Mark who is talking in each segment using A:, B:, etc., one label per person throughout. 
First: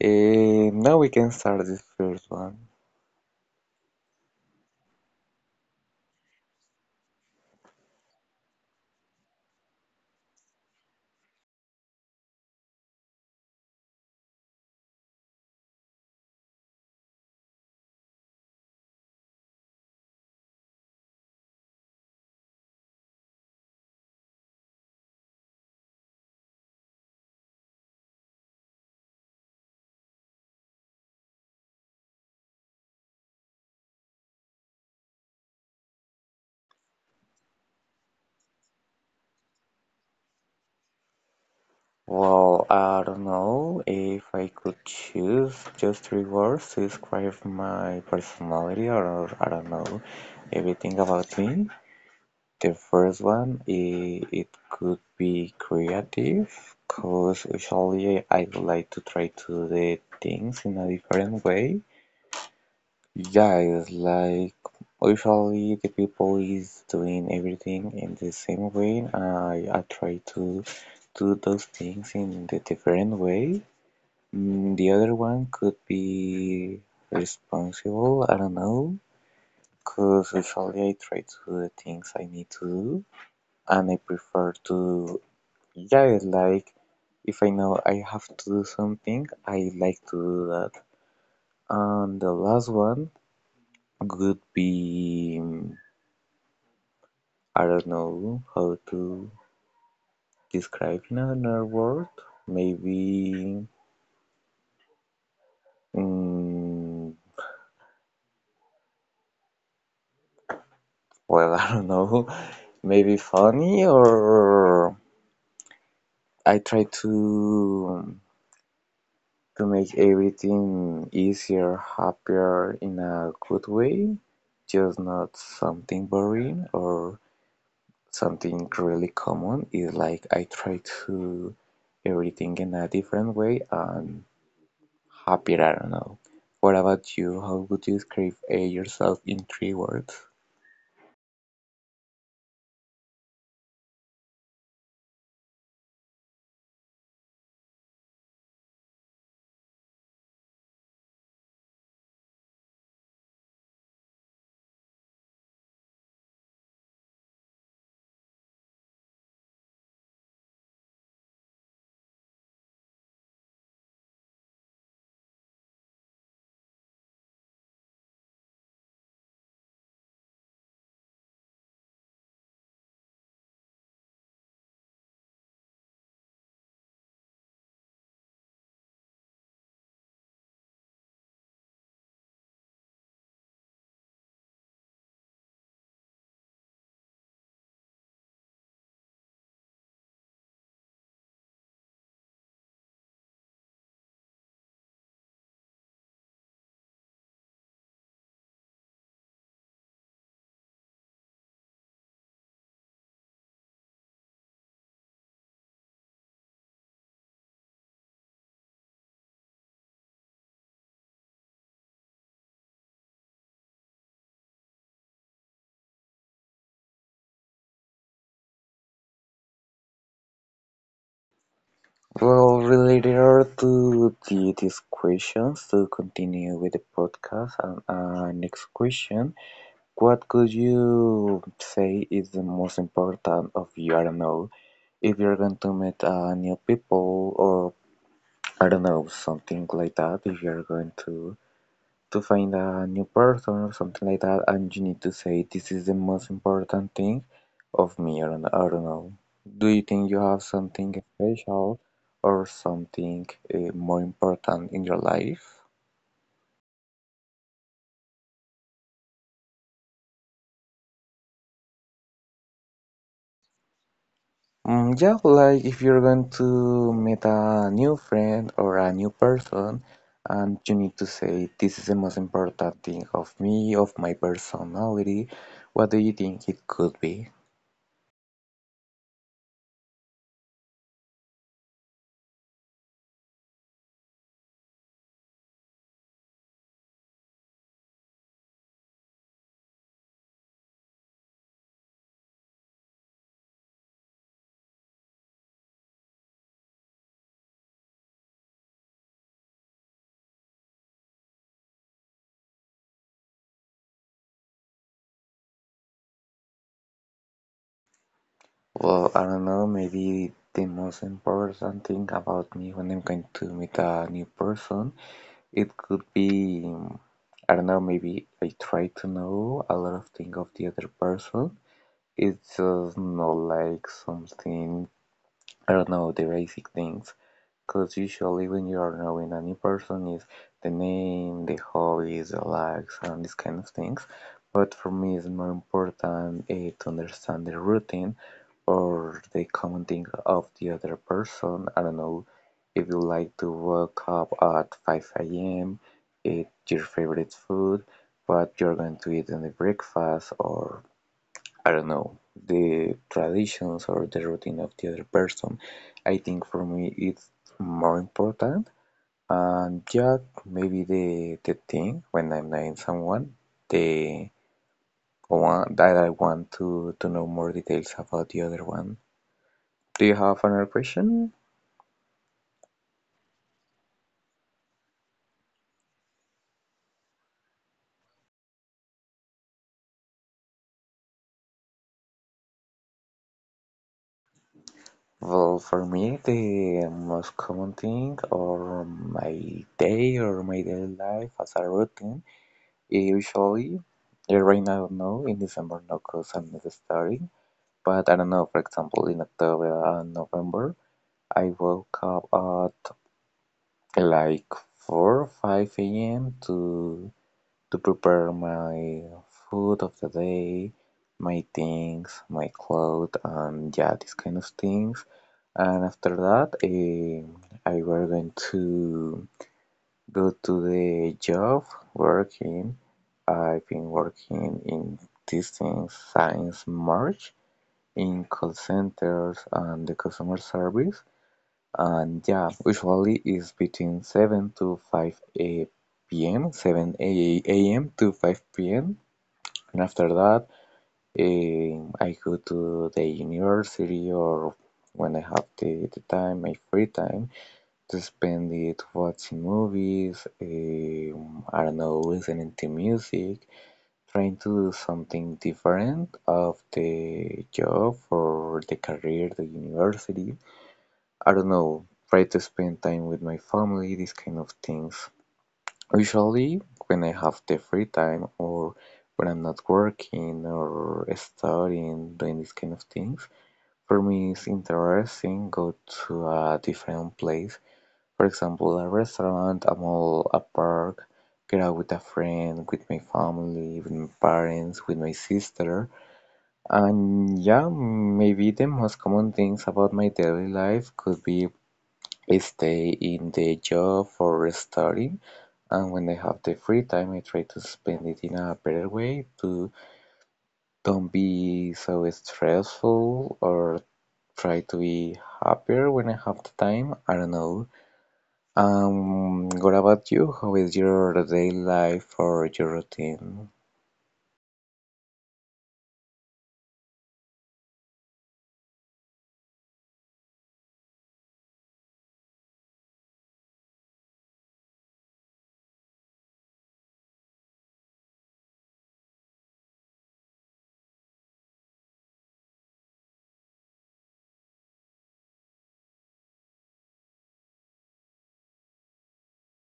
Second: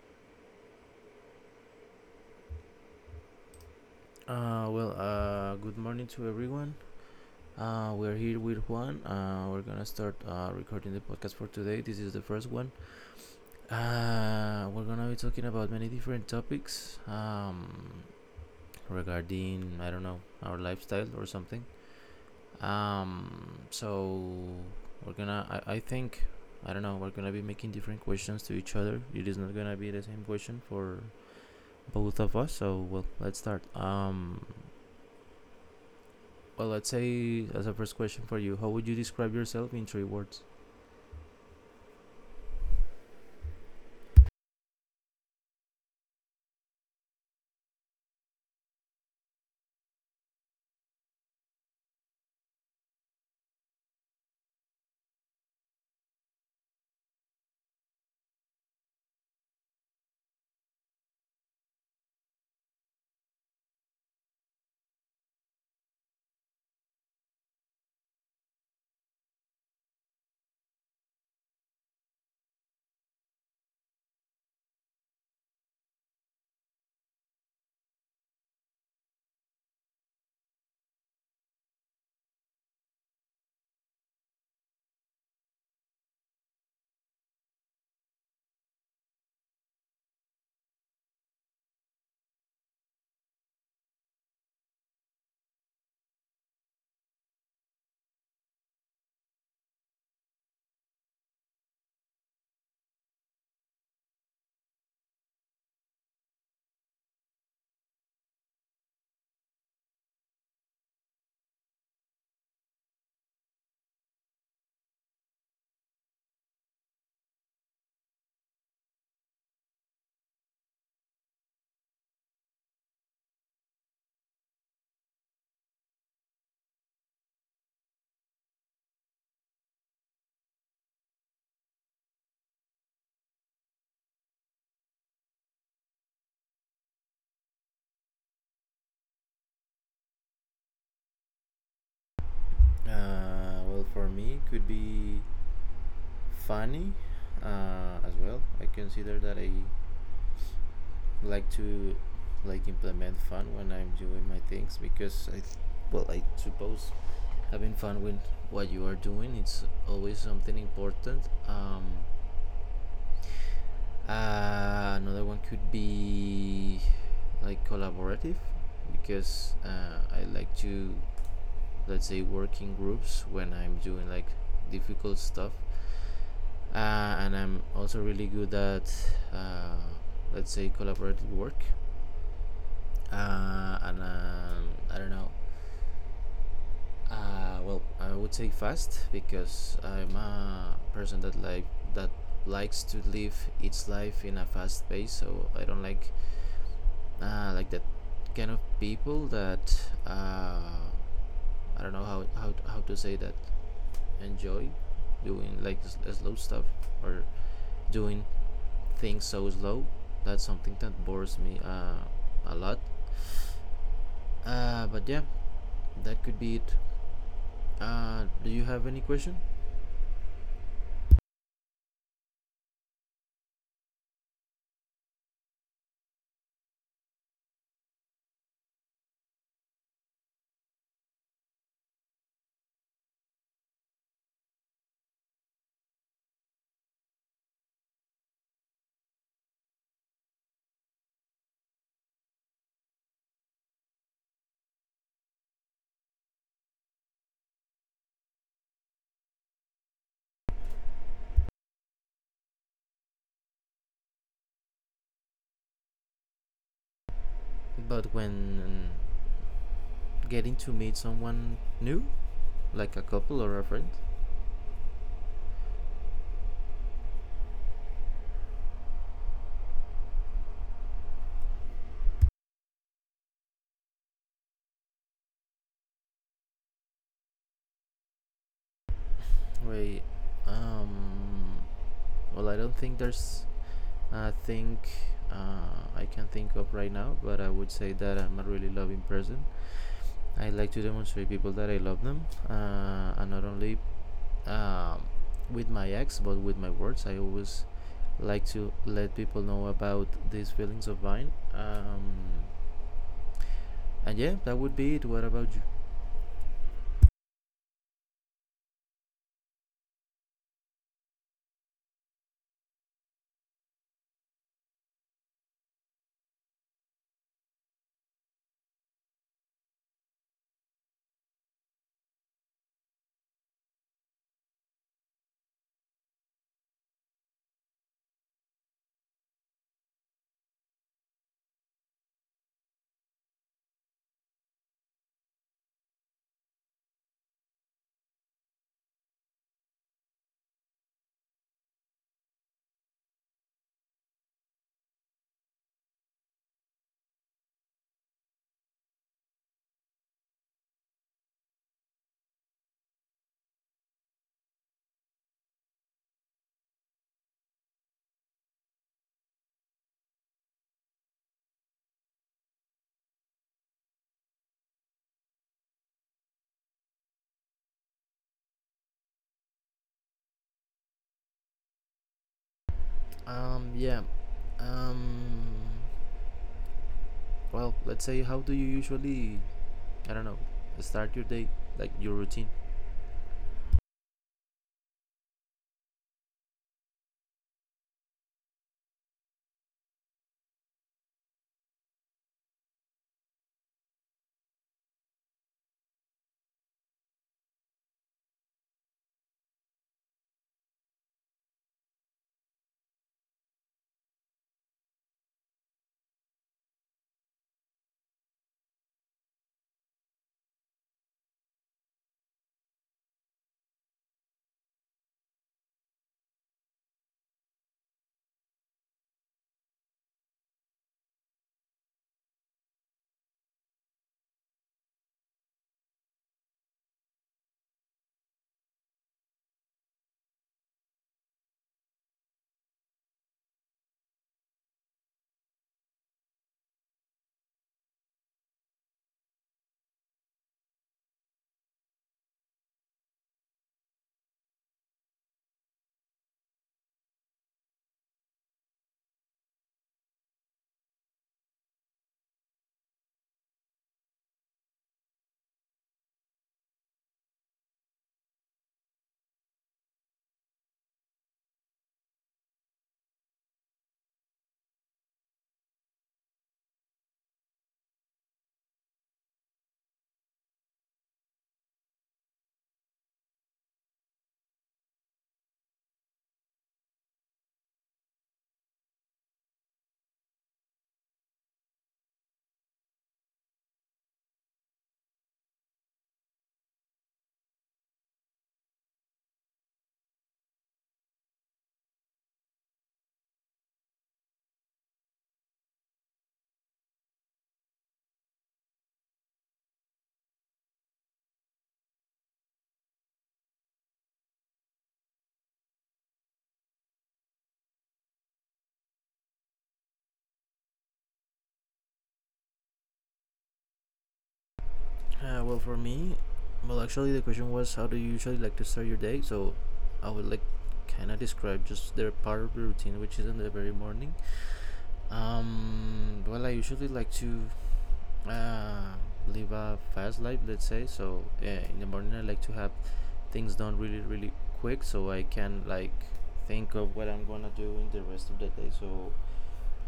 A: Now we can start this first one.
B: Good morning to everyone. We're here with Juan. We're gonna start recording the podcast for today. This is the first one. We're gonna be talking about many different topics regarding, I don't know, our lifestyle or something. So we're gonna, I think, I don't know, we're gonna be making different questions to each other. It is not gonna be the same question for both of us. So, well, let's start. Well, let's say, as a first question for you, how would you describe yourself in three words?
A: Well, I don't know if I could choose just three words to describe my personality or I don't know everything about me. The first one, it could be creative, because usually I would like to try to do things in a different way. Yeah, it's like usually the people is doing everything in the same way. I try to do those things in the different way. The other one could be responsible. I don't know, cause usually I try to do the things I need to do, and I prefer to. Yeah, it's like if I know I have to do something, I like to do that. And the last one could be. I don't know how to describe in another word. Maybe, mm, well, I don't know. Maybe funny or I try to make everything easier, happier in a good way, just not something boring or something really common. It's like I try to everything in a different way and happier, I don't know. What about you? How would you describe yourself in three words?
B: Well, for me, it could be funny as well. I consider that I like to like implement fun when I'm doing my things because well, I suppose having fun with what you are doing it's always something important. Another one could be like collaborative because I like to, let's say, working groups when I'm doing like difficult stuff, and I'm also really good at uh, let's say collaborative work, and I don't know, well, I would say fast because I'm a person that likes to live its life in a fast pace, so I don't like that kind of people that I don't know how to say that, enjoy doing like slow stuff, or doing things so slow. That's something that bores me a lot. But yeah, that could be it. Do you have any question?
A: Well, related to these questions, to continue with the podcast, and next question, what could you say is the most important of you? I don't know, if you're going to meet new people or I don't know, something like that, if you're going to find a new person or something like that and you need to say this is the most important thing of me or I don't know. Do you think you have something special or something more important in your life?
B: But when getting to meet someone new, like a couple or a friend,
A: Mm, yeah, like if you're going to meet a new friend or a new person and you need to say this is the most important thing of me, of my personality, what do you think it could be?
B: wait, um, well, I don't think there's a thing I can think of right now, but I would say that I'm a really loving person. I like to demonstrate people that I love them, and not only um, with my ex, but with my words. I always like to let people know about these feelings of mine. And yeah, that would be it. What about you?
A: Well, I don't know, maybe the most important thing about me when I'm going to meet a new person, it could be, I don't know, maybe I try to know a lot of things of the other person. It's just not like something, I don't know, the basic things. Because usually when you are knowing a new person is the name, the hobbies, the likes, and these kind of things. But for me, it's more important to understand the routine or the commenting of the other person. I don't know if you like to wake up at 5 a.m., eat your favorite food, what you're going to eat in the breakfast, or I don't know, the traditions or the routine of the other person. I think for me it's more important. And yeah, maybe the thing when I'm knowing someone, the one that I want to know more details about the other one. Do you have another question?
B: Um, yeah. Um, well, let's say, how do you usually, I don't know, start your day, like your routine?
A: Well, for me, the most common thing or my day or my daily life as a routine, usually, right now, no, in December, no, because I'm not studying. But I don't know, for example, in October and November, I woke up at like 4 or 5 a.m. to prepare my food of the day, my things, my clothes, and yeah, these kind of things. And after that, I were going to go to the job working. I've been working in these things since March, in call centers and the customer service. And yeah, usually it's between 7 to 5 a p.m., 7 a.m. to 5 p.m. And after that, I go to the university or when I have the time, my free time, to spend it watching movies, I don't know, listening to music, trying to do something different of the job or the career, the university. I don't know, try to spend time with my family, these kind of things. Usually, when I have the free time or when I'm not working or studying, doing these kind of things, for me it's interesting go to a different place, for example, a restaurant, a mall, a park, get out with a friend, with my family, with my parents, with my sister. And yeah, maybe the most common things about my daily life could be I stay in the job for studying, and when I have the free time, I try to spend it in a better way to don't be so stressful or try to be happier when I have the time. I don't know. What about you? How is your day life or your routine?
B: Well, for me, well, actually, the question was, how do you usually like to start your day? So I would like kind of describe just their part of the routine, which is in the very morning. Well, I usually like to uh, live a fast life, let's say. So yeah, in the morning, I like to have things done really, really quick, so I can like think of what I'm gonna do in the rest of the day. So,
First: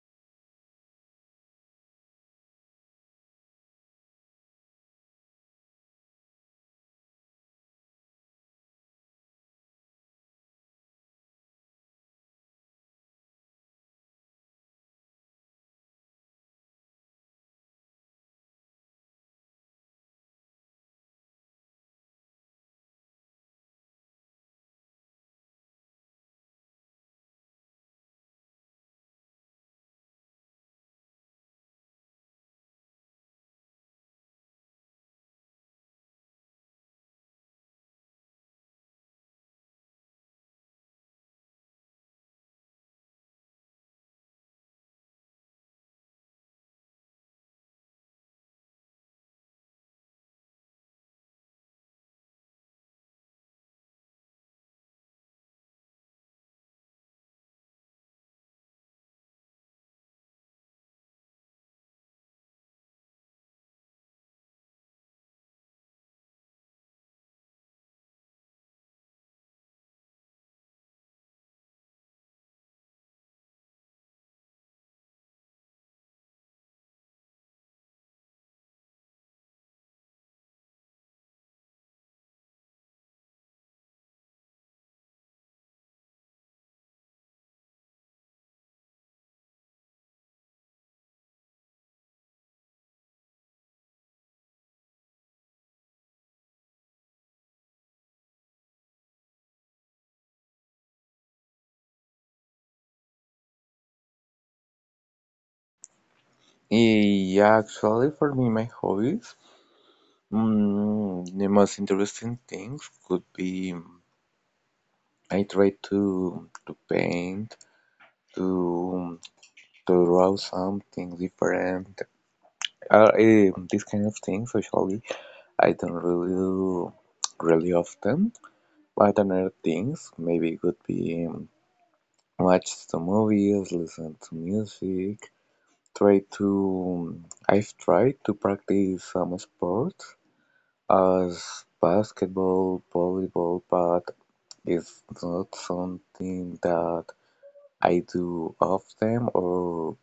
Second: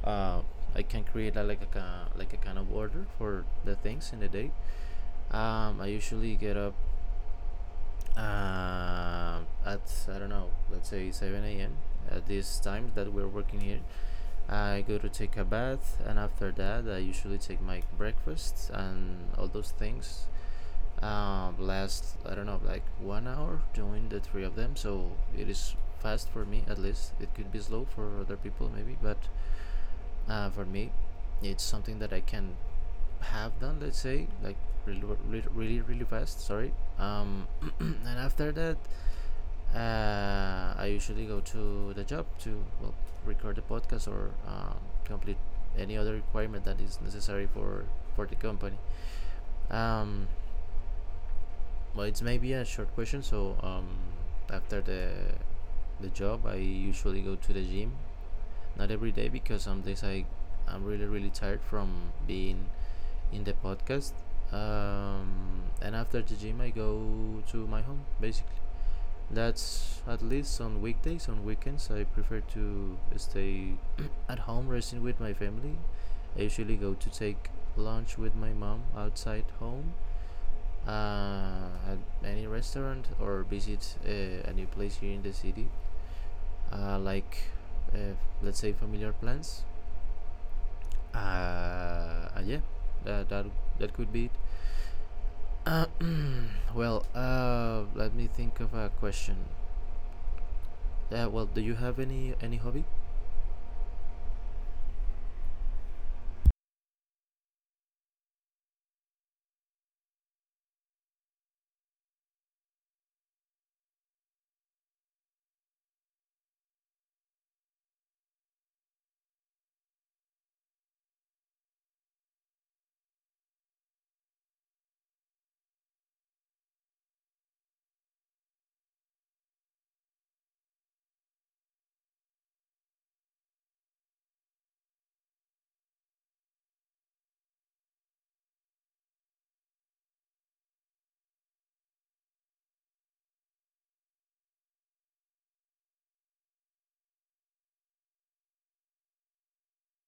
B: uh, I can create a, like a like a kind of order for the things in the day. I usually get up uh, at, I don't know, let's say 7 a.m. At this time that we're working here, I go to take a bath, and after that, I usually take my breakfast and all those things. Last, I don't know, like 1 hour doing the three of them, so it is fast for me at least. It could be slow for other people maybe, but for me, it's something that I can have done. Let's say like really, really, really, really fast. Sorry. And after that, I usually go to the job to, well, record the podcast, or complete any other requirement that is necessary for the company. Um, well, it's maybe a short question. So, after the job, I usually go to the gym. Not every day because some days I'm really really tired from being in the podcast. And after the gym, I go to my home basically. That's at least on weekdays. On weekends, I prefer to stay at home resting with my family. I usually go to take lunch with my mom outside home at any restaurant, or visit a new place here in the city, uh, like uh, let's say familiar plans. Uh, yeah, that, that that could be it. Uh, Let me think of a question. Well, do you have any hobby?
A: Yeah, actually, for me, my hobbies, the most interesting things could be, I try to paint, to draw something different. These kind of things, usually, I don't really do really often. But other things, maybe it could be, watch the movies, listen to music, try to I've tried to practice some sports as basketball, volleyball, but it's not something that I do often or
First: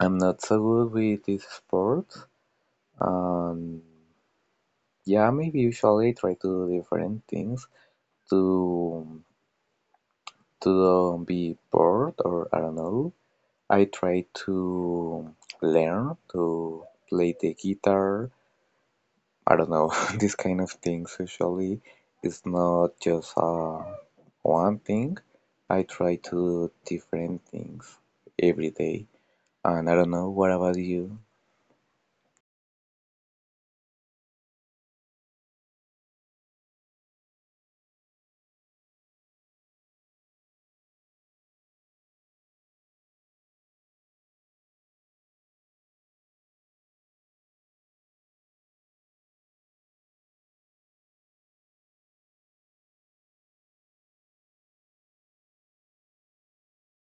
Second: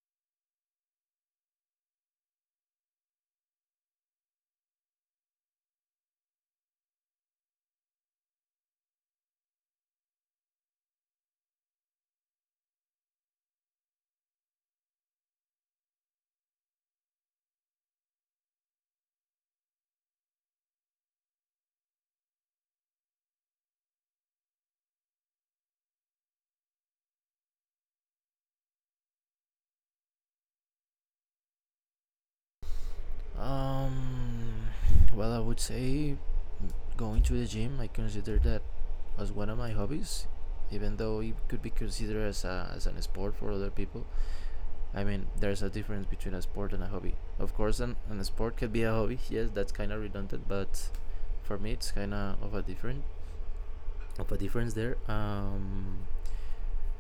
A: I'm not so good with this sport. And yeah, maybe usually I try to do different things to don't be bored or I don't know. I try to learn to play the guitar, I don't know. These kind of things usually is not just one thing. I try to do different things every day. And I don't know, what about you?
B: Um, well, I would say going to the gym. I consider that as one of my hobbies, even though it could be considered as as an sport for other people. I mean, there's a difference between a sport and a hobby. Of course, an sport can be a hobby. Yes, that's kind of redundant, but for me, it's kind of a different of a difference there. Um,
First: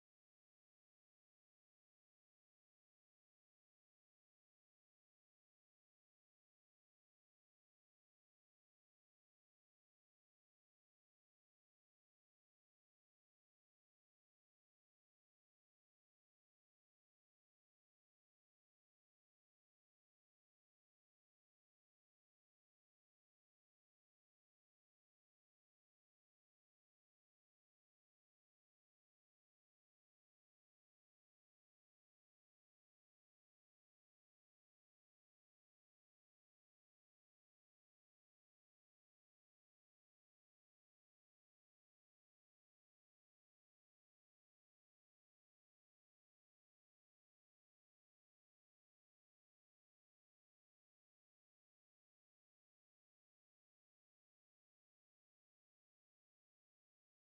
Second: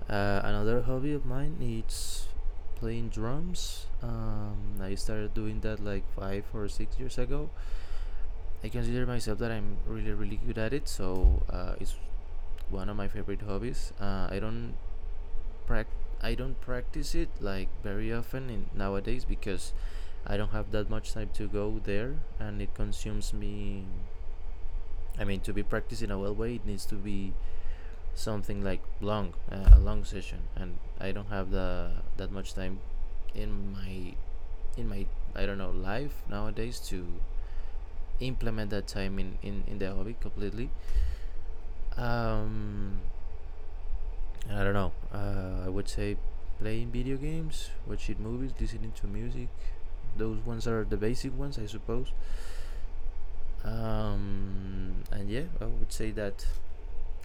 B: uh, Another hobby of mine is playing drums. I started doing that like 5 or 6 years ago. I consider myself that I'm really really good at it, so it's one of my favorite hobbies. Prac- I don't practice it like very often in nowadays because I don't have that much time to go there and it consumes me. I mean, to be practiced in a well way, it needs to be something like long, a long session, and I don't have the that much time in my in my I don't know life nowadays to implement that time in in the hobby completely. Um, I don't know. I would say playing video games, watching movies, listening to music. Those ones are the basic ones, I suppose. And yeah, I would say that.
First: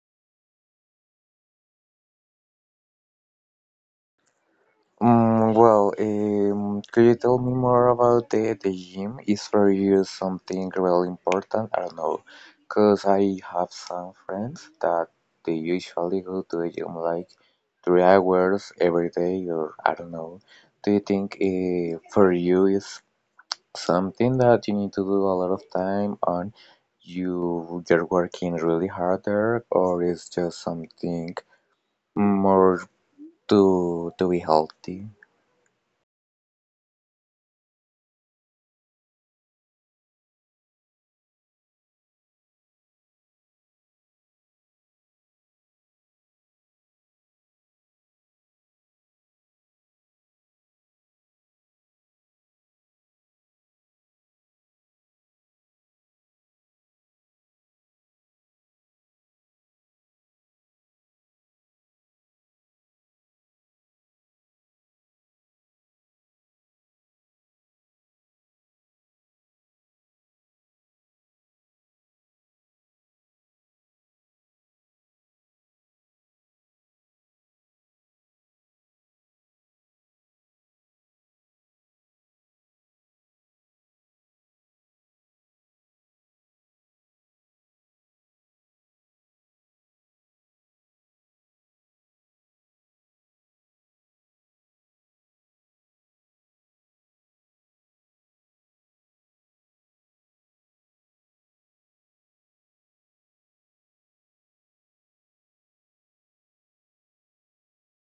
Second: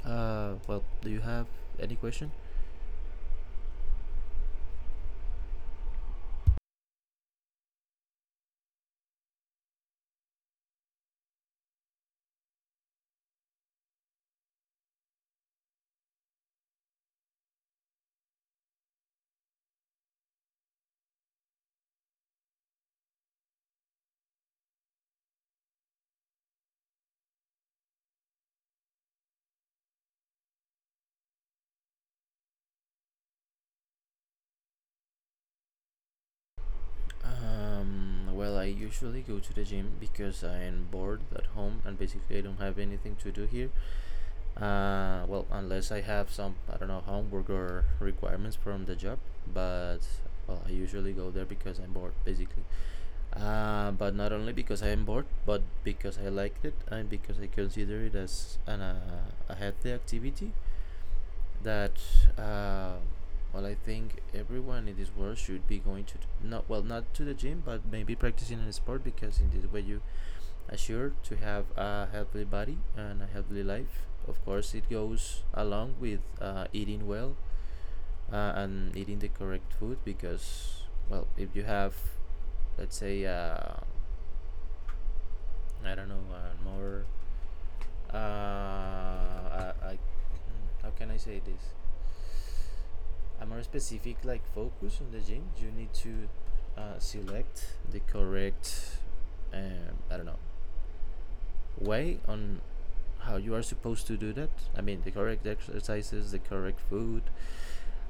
B: Well, do you have any question?
A: Mm, well, could you tell me more about the gym? Is for you something really important? I don't know, because I have some friends that they usually go to the gym like 3 hours every day, or I don't know. Do you think for you is something that you need to do a lot of time on you're working really harder or is just something more to be healthy?
B: Well, I usually go to the gym because I'm bored at home and basically I don't have anything to do here. Well, unless I have some, I don't know, homework or requirements from the job, but well, I usually go there because I'm bored, basically. But not only because I am bored, but because I liked it and because I consider it as an, a healthy activity that, uh, well, I think everyone in this world should be going to, not well, not to the gym, but maybe practicing a sport, because in this way you assure to have a healthy body and a healthy life. Of course, it goes along with eating well and eating the correct food because, well, if you have, let's say, I don't know, man, more. How can I say this? A more specific like focus on the gym. You need to select the correct. I don't know way on how you are supposed to do that. I mean, the correct exercises, the correct food.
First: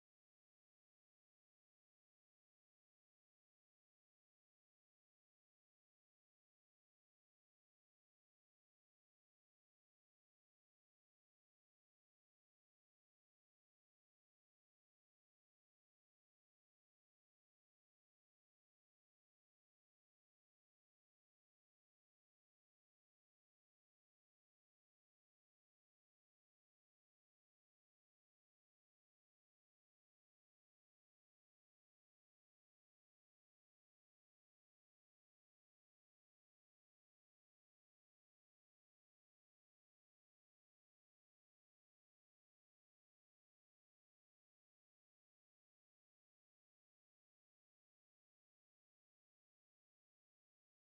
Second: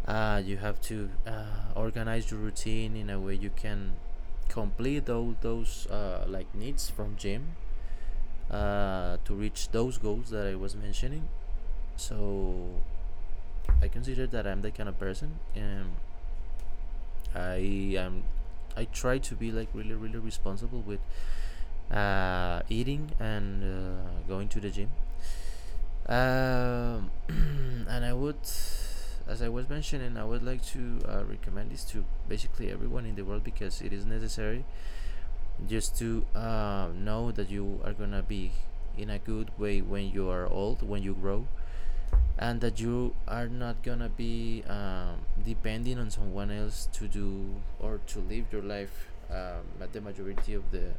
B: You have to organize your routine in a way you can complete all those like needs from gym to reach those goals that I was mentioning. So I consider that I'm that kind of person, and I am. I try to be like really, really responsible with eating and going to the gym. Um, and I would, as I was mentioning, I would like to recommend this to basically everyone in the world, because it is necessary just to know that you are gonna be in a good way when you are old, when you grow, and that you are not gonna be depending on someone else to do or to live your life, but the majority of the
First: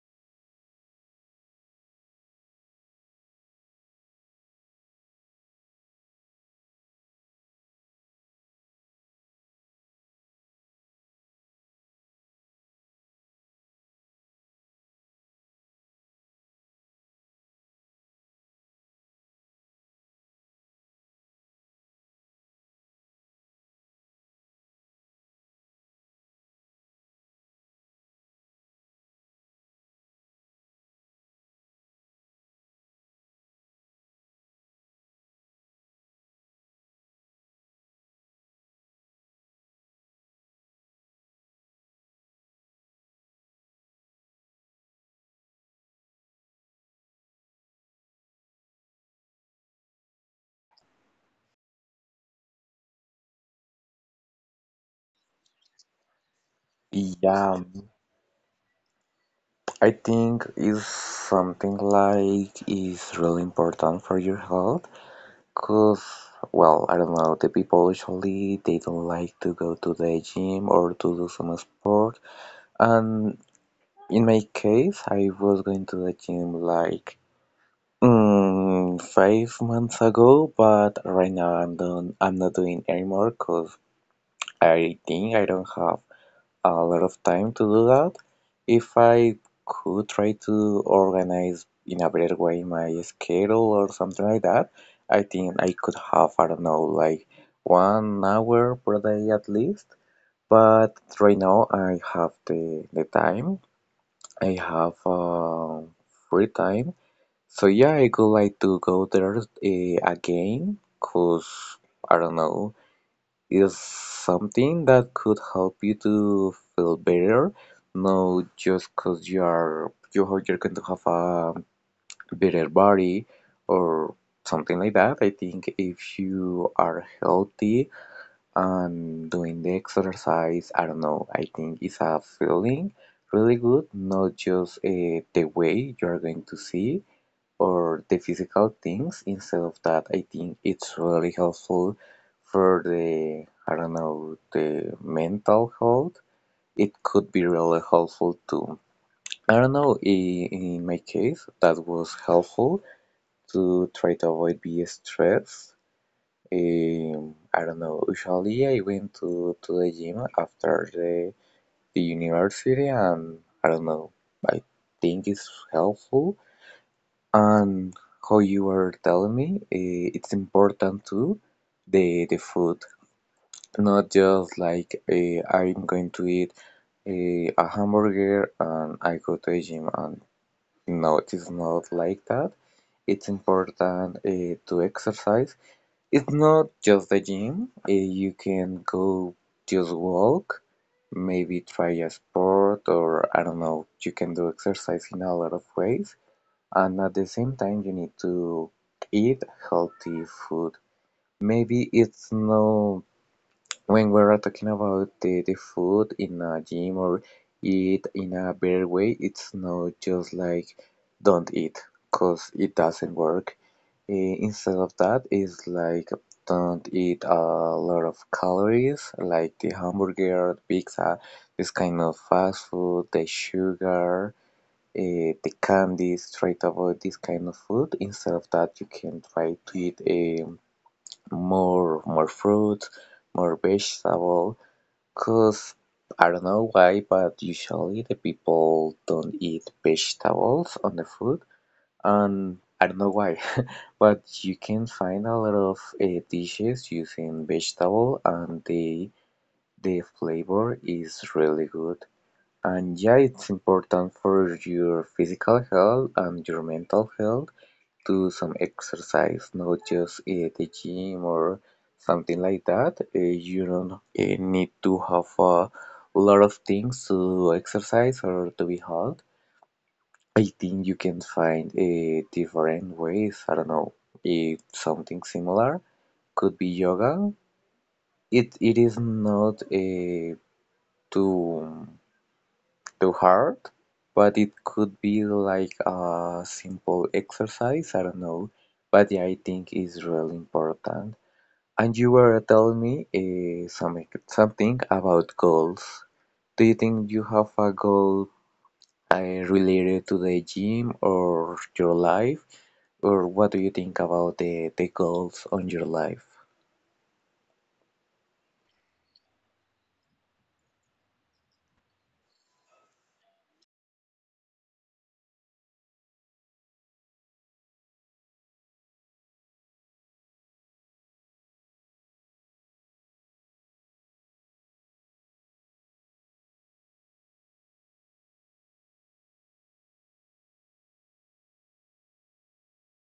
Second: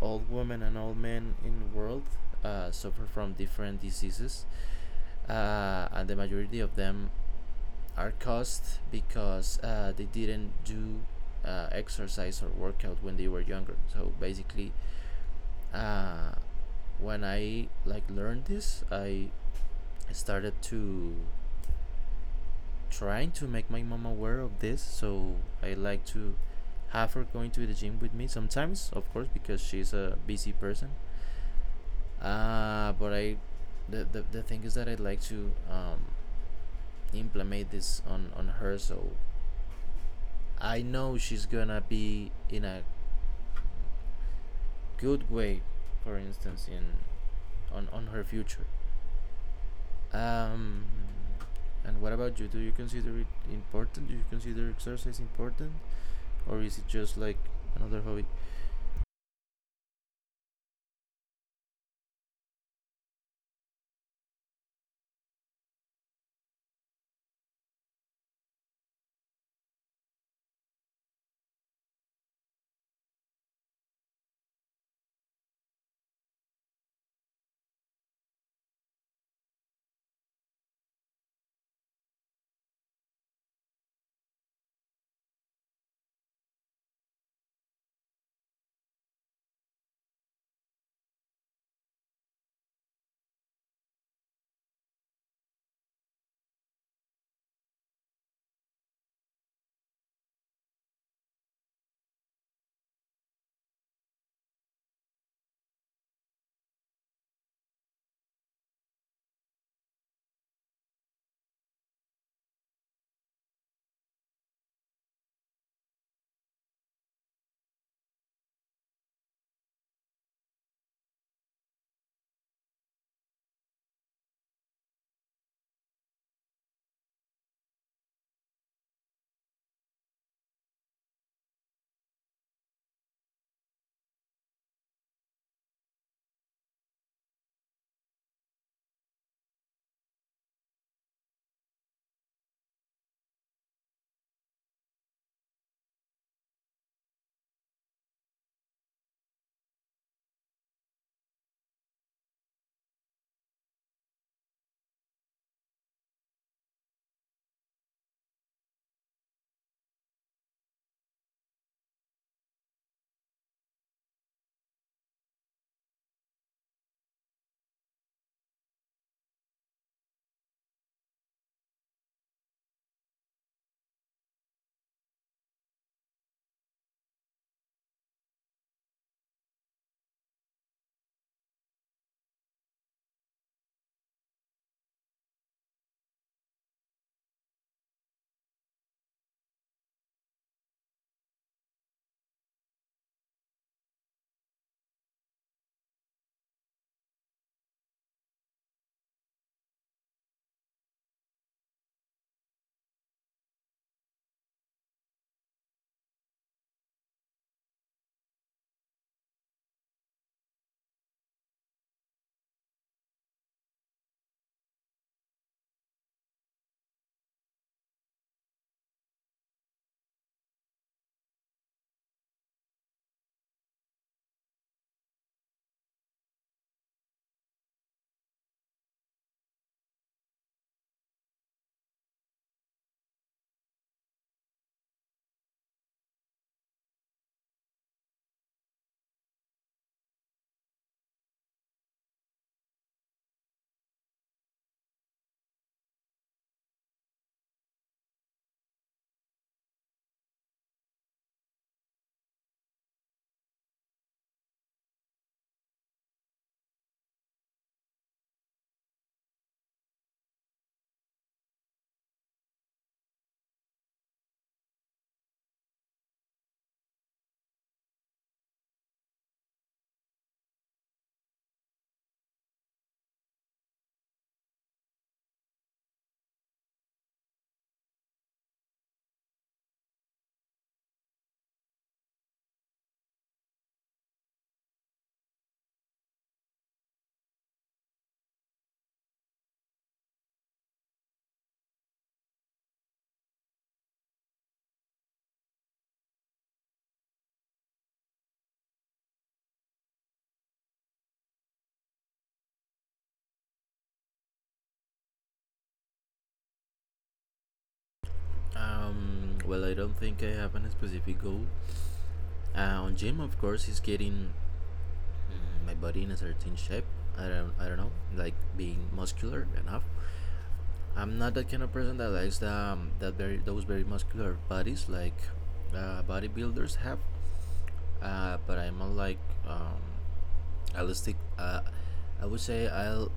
B: old women and old men in the world suffer from different diseases and the majority of them are caused because they didn't do exercise or workout when they were younger, so basically uh, when I like learned this, I started to trying to make my mom aware of this. So I like to have her going to the gym with me sometimes, of course, because she's a busy person. But I, the thing is that I'd like to implement this on her, so I know she's gonna be in a good way, for instance, in on her future. Um, and what about you? Do you consider it important? Do you consider exercise important, or is it just like
A: Yeah,
B: another hobby?
A: I think is something like is really important for your health, because well I don't know, the people usually they don't like to go to the gym or to do some sport. And in my case I was going to the gym like, 5 months ago, but right now I'm done. I'm not doing anymore because I think I don't have a lot of time to do that. If I could try to organize in a better way my schedule or something like that, I think I could have, I don't know, like 1 hour per day at least. But right now I have the time. I have free time, so yeah, I would like to go there again, cause I don't know, it's something that could help you to feel better. No, just cause you are you you're going to have a better body or something like that. I think if you are healthy and doing the exercise, I don't know, I think it's a feeling really good, not just the way you are going to see or the physical things. Instead of that, I think it's really helpful for the, I don't know, the mental health. It could be really helpful too. I don't know, in my case, that was helpful to try to avoid being stressed. I don't know, usually I went to the gym after the university and I don't know, I think it's helpful and how you were telling me, it's important to the food, not just like, I'm going to eat a hamburger and I go to a gym and no, it is not like that. It's important to exercise. It's not just the gym. You can go just walk, maybe try a sport or I don't know. You can do exercise in a lot of ways and at the same time you need to eat healthy food. Maybe it's no, when we're talking about the food in a gym or eat in a better way, it's not just like don't eat, because it doesn't work. Instead of that it's like don't eat a lot of calories like the hamburger, pizza, this kind of fast food, the sugar. They can be straight about this kind of food. Instead of that you can try to eat, um, more fruit, more vegetable, because I don't know why but usually the people don't eat vegetables on the food, and I don't know why. But you can find a lot of dishes using vegetable and the flavor is really good. And yeah, it's important for your physical health and your mental health to some exercise, not just the gym or something like that. You don't need to have a lot of things to exercise or to be healthy. I think you can find different ways. I don't know, if something similar could be yoga. It is not a too. Too hard, but it could be like a simple exercise. I don't know, but yeah, I think it's really important. And you were telling me some, something about goals. Do you think you have a goal uh, related to the gym or your life, or what do you think about the goals on your life?
B: Well, I don't think I have a specific goal. On gym, of course, is getting my body in a certain shape. I don't know, like being muscular enough. I'm not that kind of person that likes the, that very those very muscular bodies like bodybuilders have. But I'm more like um, realistic, I would say I will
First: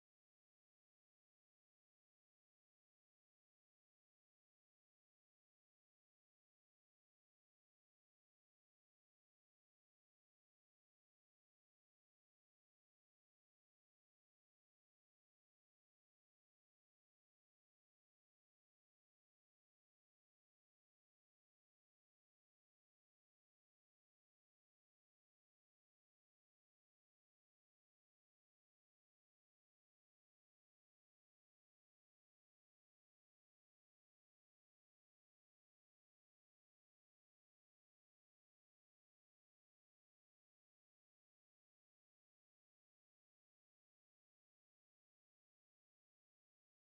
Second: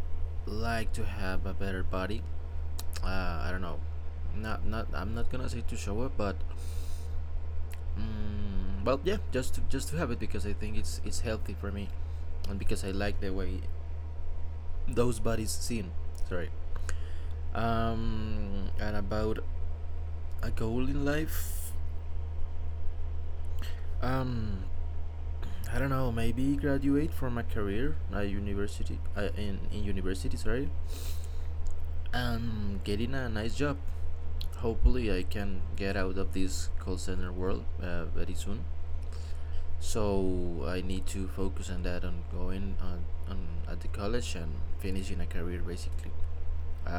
B: like to have a better body. I don't know. Not, not. I'm not gonna say to show it, but, well, yeah, just to have it because I think it's healthy for me, and because I like the way those bodies seem. Sorry. And about a goal in life. Um, I don't know. Maybe graduate from a career at university. In university, sorry, and getting a nice job. Hopefully I can get out of this call center world very soon, so I need to focus on that, on going on, at the college and finishing a career. Basically,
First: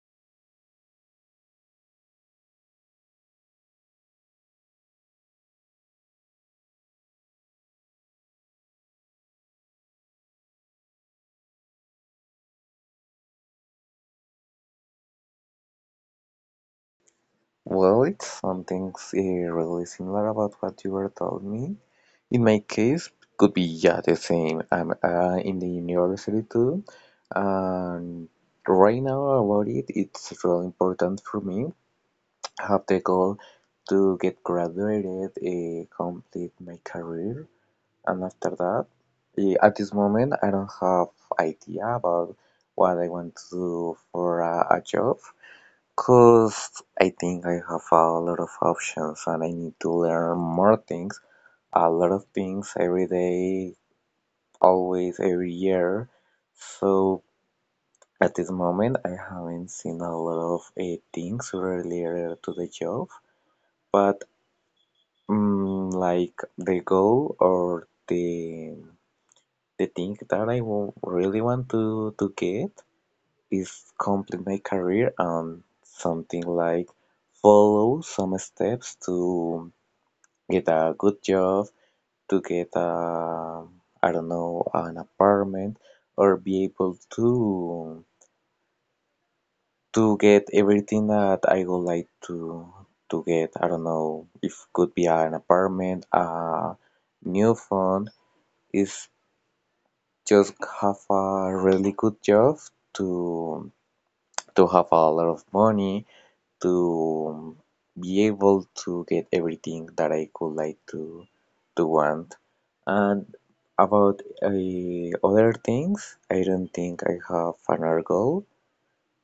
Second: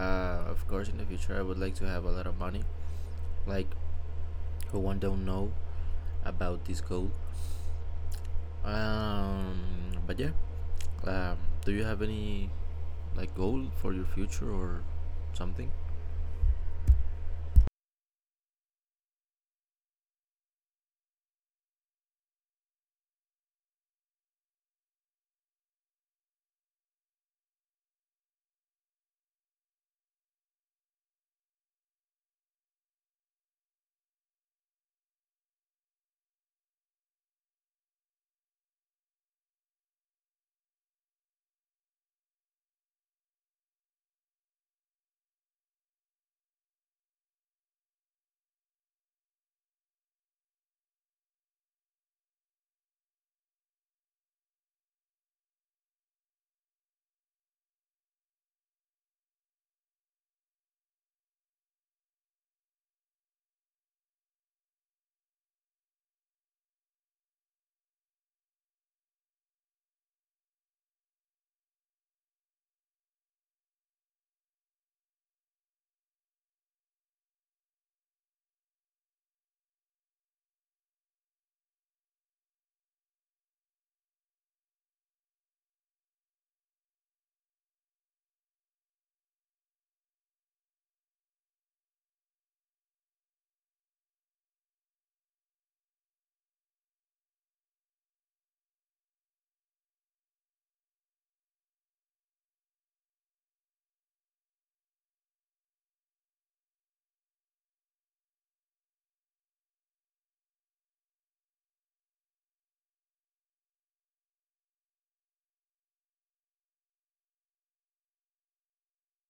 B: of course, in the future I would like to have a lot of money, like, who one don't know about this goal. um but yeah. um do you have any like goal for your future or something?
A: Well, it's something really similar about what you were telling me. In my case, could be yeah the same. I'm in the university too, and right now about it, it's really important for me. I have the goal to get graduated, complete my career, and after that, at this moment, I don't have idea about what I want to do for a job. Cause I think I have a lot of options and I need to learn more things, a lot of things every day, always, every year. So at this moment, I haven't seen a lot of things related to the job, but like the goal or the thing that really want to get is complete my career and something like follow some steps to get a good job, to get a, I don't know, an apartment or be able to get everything that I would like to get. I don't know if could be an apartment, a new phone. Is just have a really good job to to have a lot of money to be able to get everything that I could like to want. And about other things, I don't think I have another goal.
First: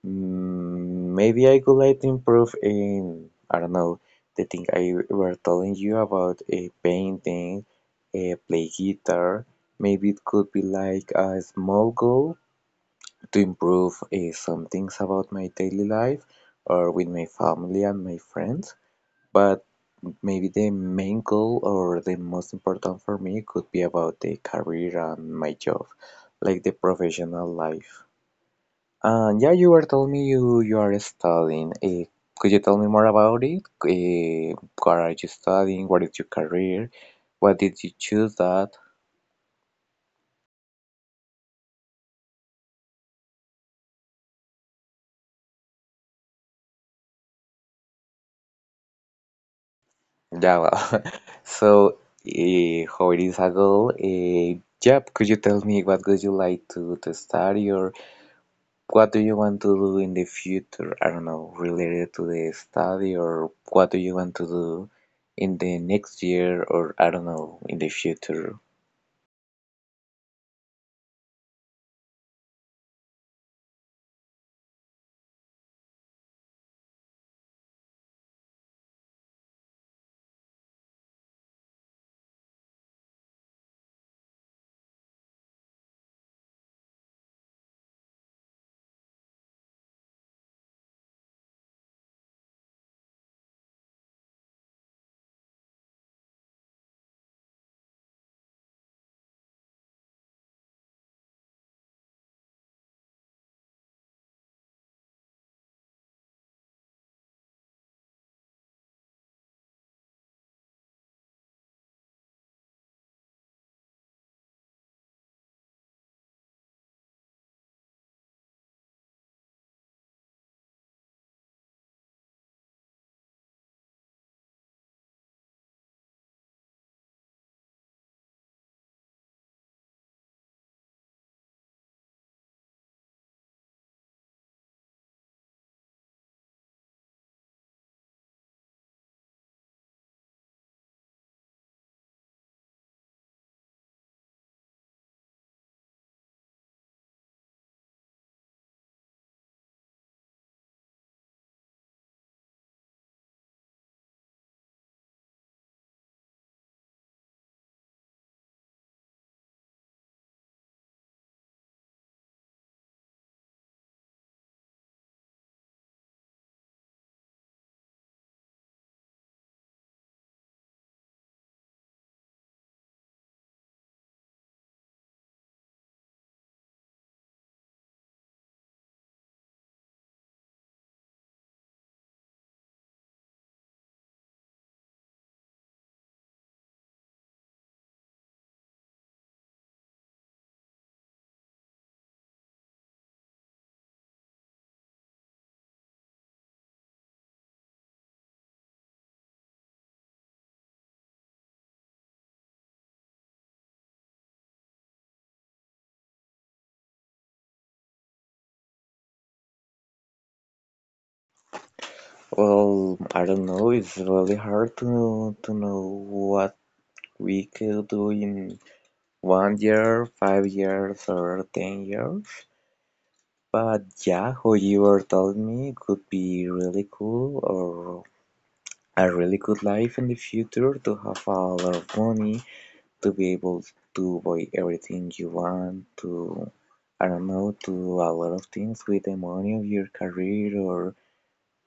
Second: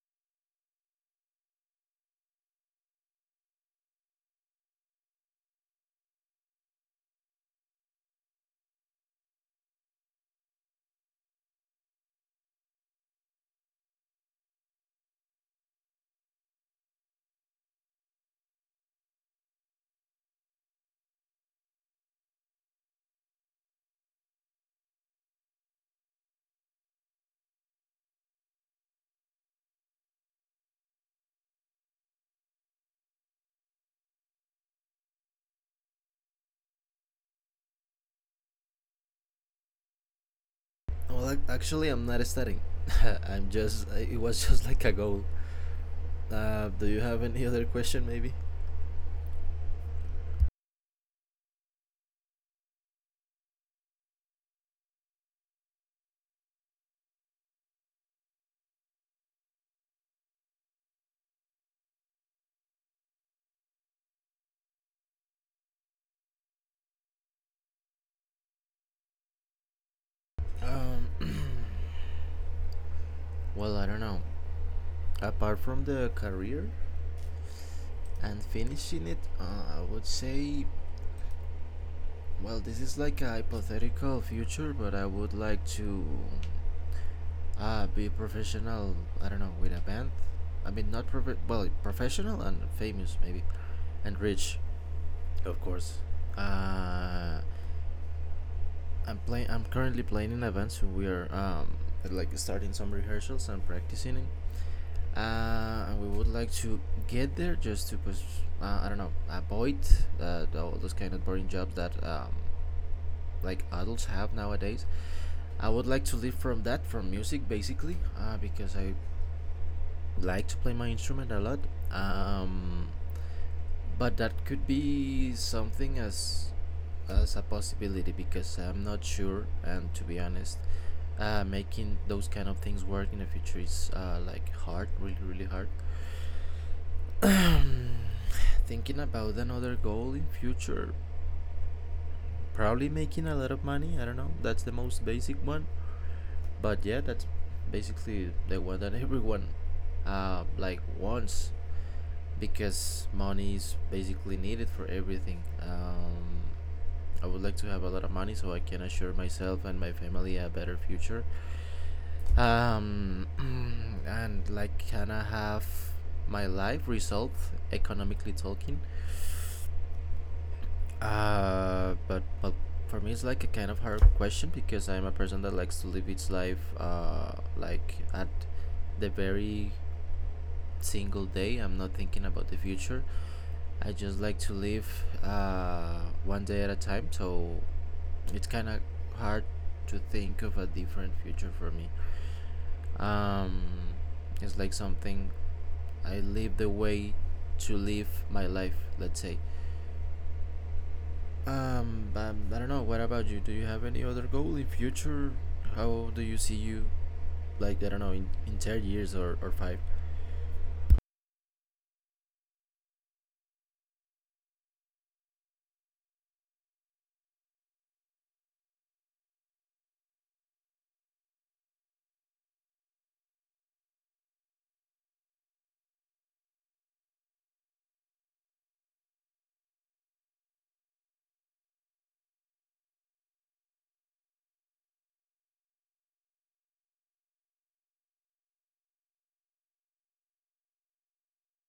A: Maybe I could like to improve in, I don't know, the thing I were telling you about a painting, a play guitar. Maybe it could be like a small goal to improve some things about my daily life or with my family and my friends. But maybe the main goal or the most important for me could be about the career and my job, like the professional life. And yeah, you were telling me you are studying. Could you tell me more about it? What are you studying? What is your career? Why did you choose that?
B: Actually I'm not studying. I'm just, it was just like a goal. Do you have any other question, maybe?
A: Yeah, well, so how it is a goal? Yep, could you tell me what would you like to study or what do you want to do in the future? I don't know, related to the study or what do you want to do in the next year or I don't know, in the future?
B: Um, well, I don't know. Apart from the career and finishing it, I would say, well, this is like a hypothetical future, but I would like to be professional. I don't know, with a band. I mean, not prof- well, professional and famous maybe, and rich, of course. Uh, I'm currently playing in a band, so we are like starting some rehearsals and practicing it. And we would like to get there just to I don't know, avoid all those kind of boring jobs that like adults have nowadays. I would like to live from that, from music basically, because I like to play my instrument a lot. Um, but that could be something as a possibility because I'm not sure, and to be honest, making those kind of things work in the future is like hard, really really hard. Thinking about another goal in future. Probably making a lot of money, I don't know. That's the most basic one. But yeah, that's basically the one that everyone like wants, because money is basically needed for everything. I would like to have a lot of money so I can assure myself and my family a better future. Um, and like, can I have my life resolved economically talking? But for me, it's like a kind of hard question because I'm a person that likes to live its life, like at the very single day. I'm not thinking about the future. I just like to live one day at a time. So it's kind of hard to think of a different future for me. Um, it's like something I live the way to live my life. Let's say. But I don't know. What about you? Do you have any other goal in future? How do you see you? Like, I don't know, in 10 years, or five.
A: Well, I don't know, it's really hard to know what we could do in 1 year, 5 years, or 10 years. But yeah, who you were telling me could be really cool or a really good life in the future to have a lot of money, to be able to buy everything you want, to, I don't know, do a lot of things with the money of your career or.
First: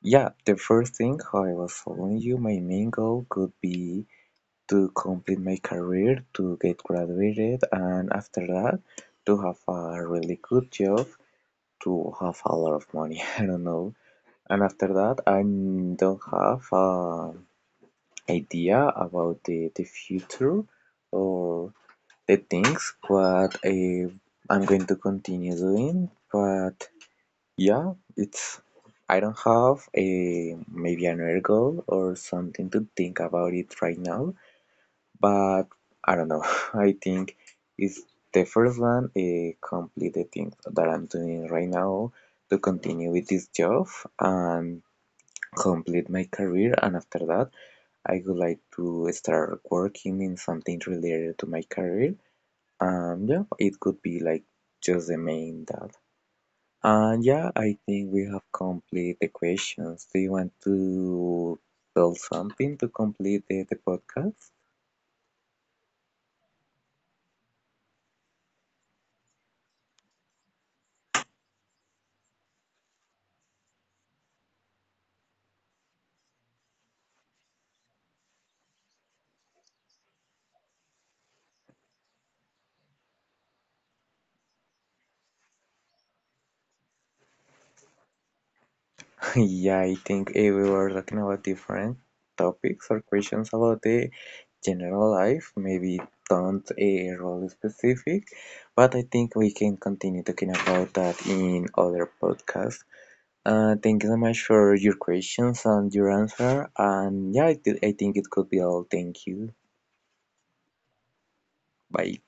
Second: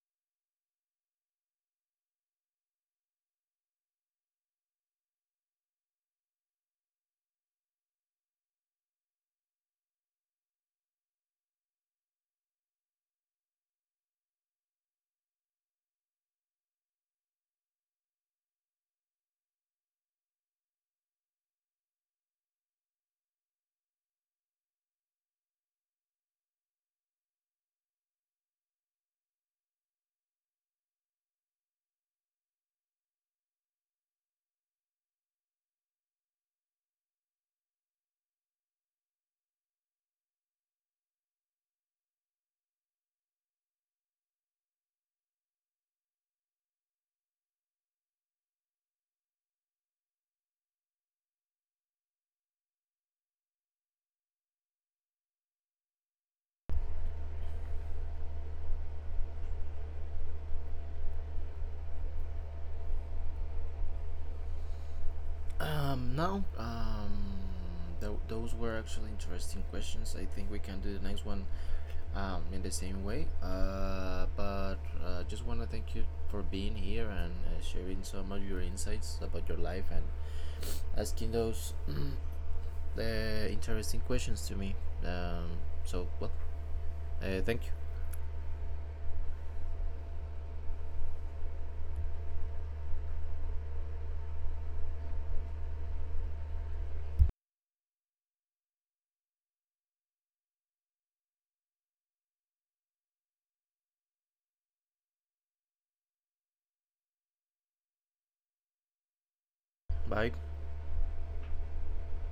A: Yeah, the first thing how I was telling you, my main goal could be to complete my career, to get graduated, and after that, to have a really good job to have a lot of money. I don't know. And after that, I don't have an idea about the future or the things what I'm going to continue doing. But yeah, it's I don't have a maybe another goal or something to think about it right now but I don't know. I think it's the first one a completed thing that I'm doing right now to continue with this job and complete my career. And after that, I would like to start working in something related to my career. Yeah, it could be like just the main that. And yeah, I think we have complete the questions. Do you want to tell something to complete the podcast?
B: No. Th- Those were actually interesting questions. I think we can do the next one, in the same way. But just wanna thank you for being here and sharing some of your insights about your life and asking those interesting questions to me. Um, so well. Thank you.
A: Yeah, I think we were talking about different topics or questions about the general life. Maybe don't a role specific, but I think we can continue talking about that in other podcasts. Thank you so much for your questions and your answer. And yeah, I think it could be all. Thank you.
B: Bye.
A: Bye.